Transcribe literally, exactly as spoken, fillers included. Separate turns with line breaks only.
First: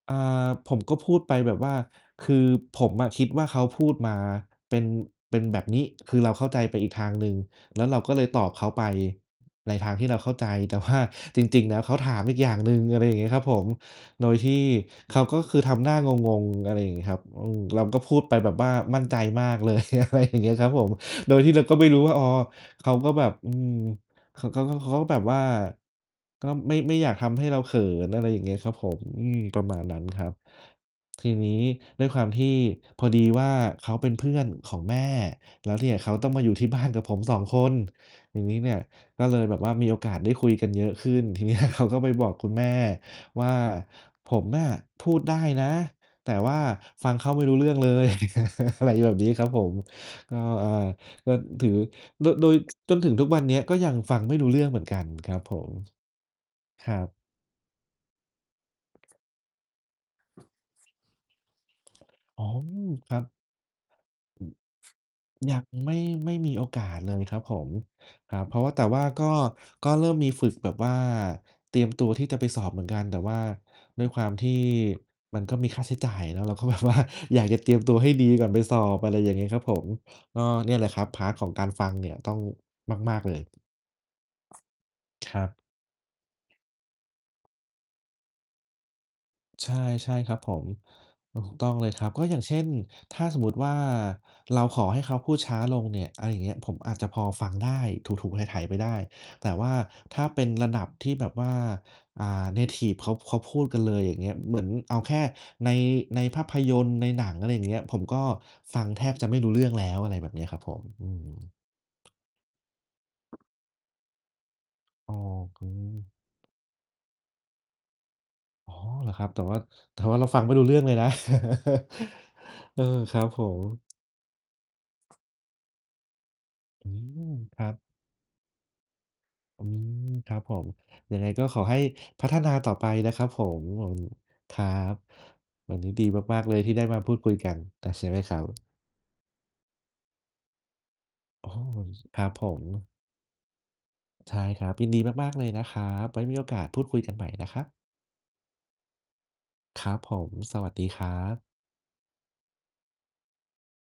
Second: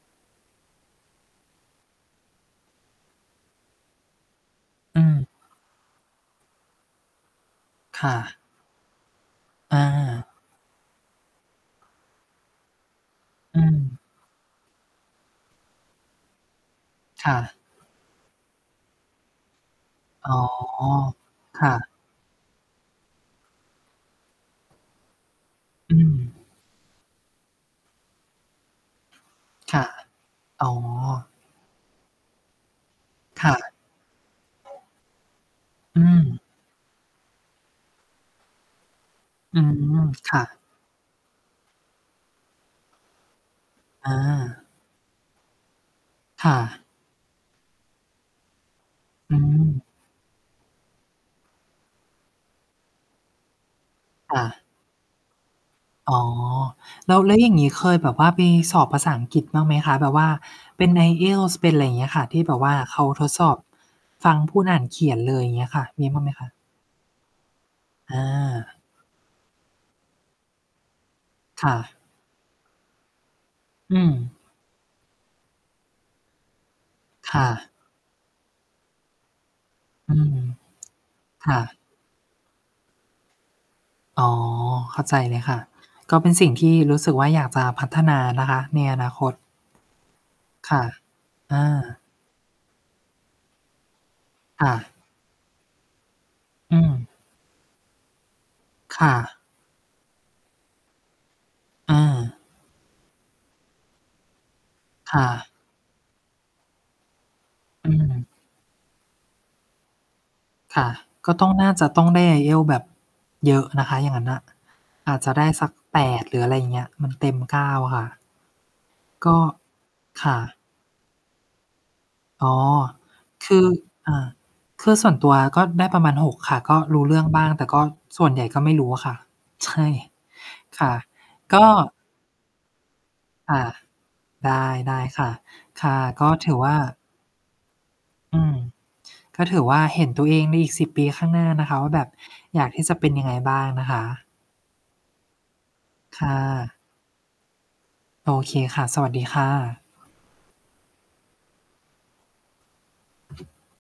อ่า ผมก็พูดไปแบบว่า คือผมอะคิดว่าเขาพูดมา เป็น
เออ
เป็นแบบนี้ คือเราเข้าใจไปอีกทางหนึ่ง แล้วเรา
ค
ก
่
็เลย
ะ
ตอบเขาไปใน
อ
ทางที่เราเข
า
้าใจ แต่ว่า จริง ๆ แล้วเขาถามอีกอย่างหนึ่ง อะไรเงี้ยครับผ
อื
ม
ม
โดยที่เขาก็คือทำหน้างง ๆ อะไรอย่างงี้ครับ
ค่
อืม
ะ
เราก็พูดไปแบบว่ามั่นใจมากเลย อะไร
อ
อย
๋
่า
อ
งเงี้ย ครับผม โดยที่เร
ค
า
่
ก็ไม่
ะ
รู้ว่า อ๋อ เขาก็แบบ อืม เขาก็ เขา เขาก็แบบว่า
อืม
ก็ไม่ ไม่อยากทำให้เราเขิน อะไรอย่างเงี้ยครับผม อืม ประม
ค
า
่
ณ
ะ
นั้นครับ
อ๋อ
ทีนี้ด้วยความที่พอดีว
ค
่
่
า
ะ
เขาเป็นเพื่อนของแม่ แล้วเนี่ย
อื
เขาต้องม
ม
าอยู่ที่บ้านกับผม สอง คน ทีนี้เนี่ย ก็เลยแบ
อื
บว่ามีโอ
ม
กาสได
ค
้
่
คุย
ะ
กันเยอะขึ้น ทีเนี้ย เขาก็ไปบอกคุณแม่ว่า
อ
ผมน
า
่ะพูดได้นะ แต่
ค
ว
่
่า
ะ
ฟังเขาไม่รู้เรื่องเลย อะไรแบบนี้
อื
ครับผม
ม
ก็ อ่า ก็ถือ โด โดย จนถึงทุกวันเนี้ย ก็ยังฟังไม
อ
่
า
รู้เรื่องเหมือนกันครับผม
อ๋อ
ครั
แล
บ
้ว แล้วอย่างงี้ เคยแบบว่าไปสอบภาษาอังกฤษบ้างไหมคะ? แบบว่าเป็น IELTS เป็นอะไรเงี้ยค่ะ ท
อ
ี
๋
่
อ
แบบว่าเขา
ครั
ท
บ
ดสอบฟัง
อื
พูดอ่านเขียนเลย อย
อ
่า
ย
งเ
ั
งี
ง
้ยค่ะ
ไม่
มีบ้างไห
ไ
ม
ม่
ค
ม
ะ?
ีโอกาสเลยครับผม
อ
ครับ เพราะว่
า
า แต่ว่าก็ ก็เริ่มมีฝึกแบบว่า
ค่
เตรียม
ะ
ตัวที่จะไปสอบเหมือนกัน แต่ว่า
อื
ด้วยควา
ม
มที่มันก็มีค่าใช้จ่ายเนาะ เราก็ แบบว่า
ค
อย
่
ากจะเต
ะ
รียมตัวให้ดีก่อนไปสอบ อะไรอย่างงี้ครับผม
อืม
ก็เนี่ยแหละครับ พาร์ต ข
ค
อง
่
การ
ะ
ฟังเนี่ย ต้องมาก ๆ เลย
อ๋อ เข้าใจ
ค
เล
ร
ย
ั
ค
บ
่ะ ก็เป็นสิ่งที่รู้สึกว่า อยากจะพัฒนานะคะ ในอนาคต
ใช่ ๆ ครับผม
ค่ะ
ถู
อ
กต้องเลย
า
ครับ ก็อย่างเช่น ถ้าสมมุติว่า เร
ค
า
่
ขอ
ะ
ให้เขาพูดช้าลงเนี่ย อา อย่างเงี้ย ผ
อ
ม
ื
อาจ
ม
จะพอฟังได้ ถู ๆ ไถ ๆ ไปได้
ค่ะ
แต่ว่าถ้าเป็นระดับที่แบบว่า
อ
อ่
า
า เนทิฟ เขา เขาพูดกันเลย อย่างเงี้ย เหมือนเอาแค
ค่
่
ะ
ใน ในภาพยนตร์ ในหนัง อะไรอย่างเงี้ย
อื
ผมก
ม
็ฟังแทบจะไม่รู้เรื่องแล้ว อะไรแบบเนี้ยครับผ
ค
ม
่ะ
อื
ก็ต้อง
ม
น่าจะต้องได้ IELTS แบบ เยอะนะคะ อย่างงั้นอะ อ
อ
าจจะ
อ
ได้
ก
สั
เล
ก แป
ย
ด หรืออะไรอย่างเงี้ย มันเต็ม เก้า ค่ะ
อ๋อ เหรอครั
ก
บ? แ
็
ต่ว่า แต่ว่าเร
ค
า
่
ฟังไม่
ะ
รู้เรื่องเลย นะ
อ๋อ
เออ ครับผ
คื
ม
อ อ่า คือส่วนตัวอะก็ได้ประมาณ หก ค่ะ ก็
อื
รู้เรื่อง
ม
บ้าง
ค
แต
ร
่
ั
ก
บ
็ส่วนใหญ่ก็ไม่รู้อะค่ะ
อื
ใช่
ม ครับผม
ค่ะ
ยังไงก็ข
ก
อ
็
ให้พัฒนาต่อไปนะครับผ
อ
ม
า ไ
ครั
ด
บ
้ ๆ ค่ะ
วัน
ค
นี้
่ะ
ดี
ก็
มาก
ถ
ๆ เ
ื
ล
อ
ย
ว
ที
่
่
า
ได้มาพูดคุยกัน อา ใช่ไหมคร
อ
ั
ื
บ?
ม ก็ถือว่าเห็นตัวเองในอีก สิบ ปีข้างหน้
อ
า
้อ
นะคะว่า แบบ
ครับผ
อย
ม
ากที่จะเป็นยังไงบ้างนะคะ
ใช่ครับ ยินดีมาก ๆ เลยนะครับ ไว
ค
้
่
มีโอกาส
ะ
พูดคุยกันใหม่นะครับ
โอเคค่ะ สวัสดีค่
ค
ะ
รับผม สวัสดีครับ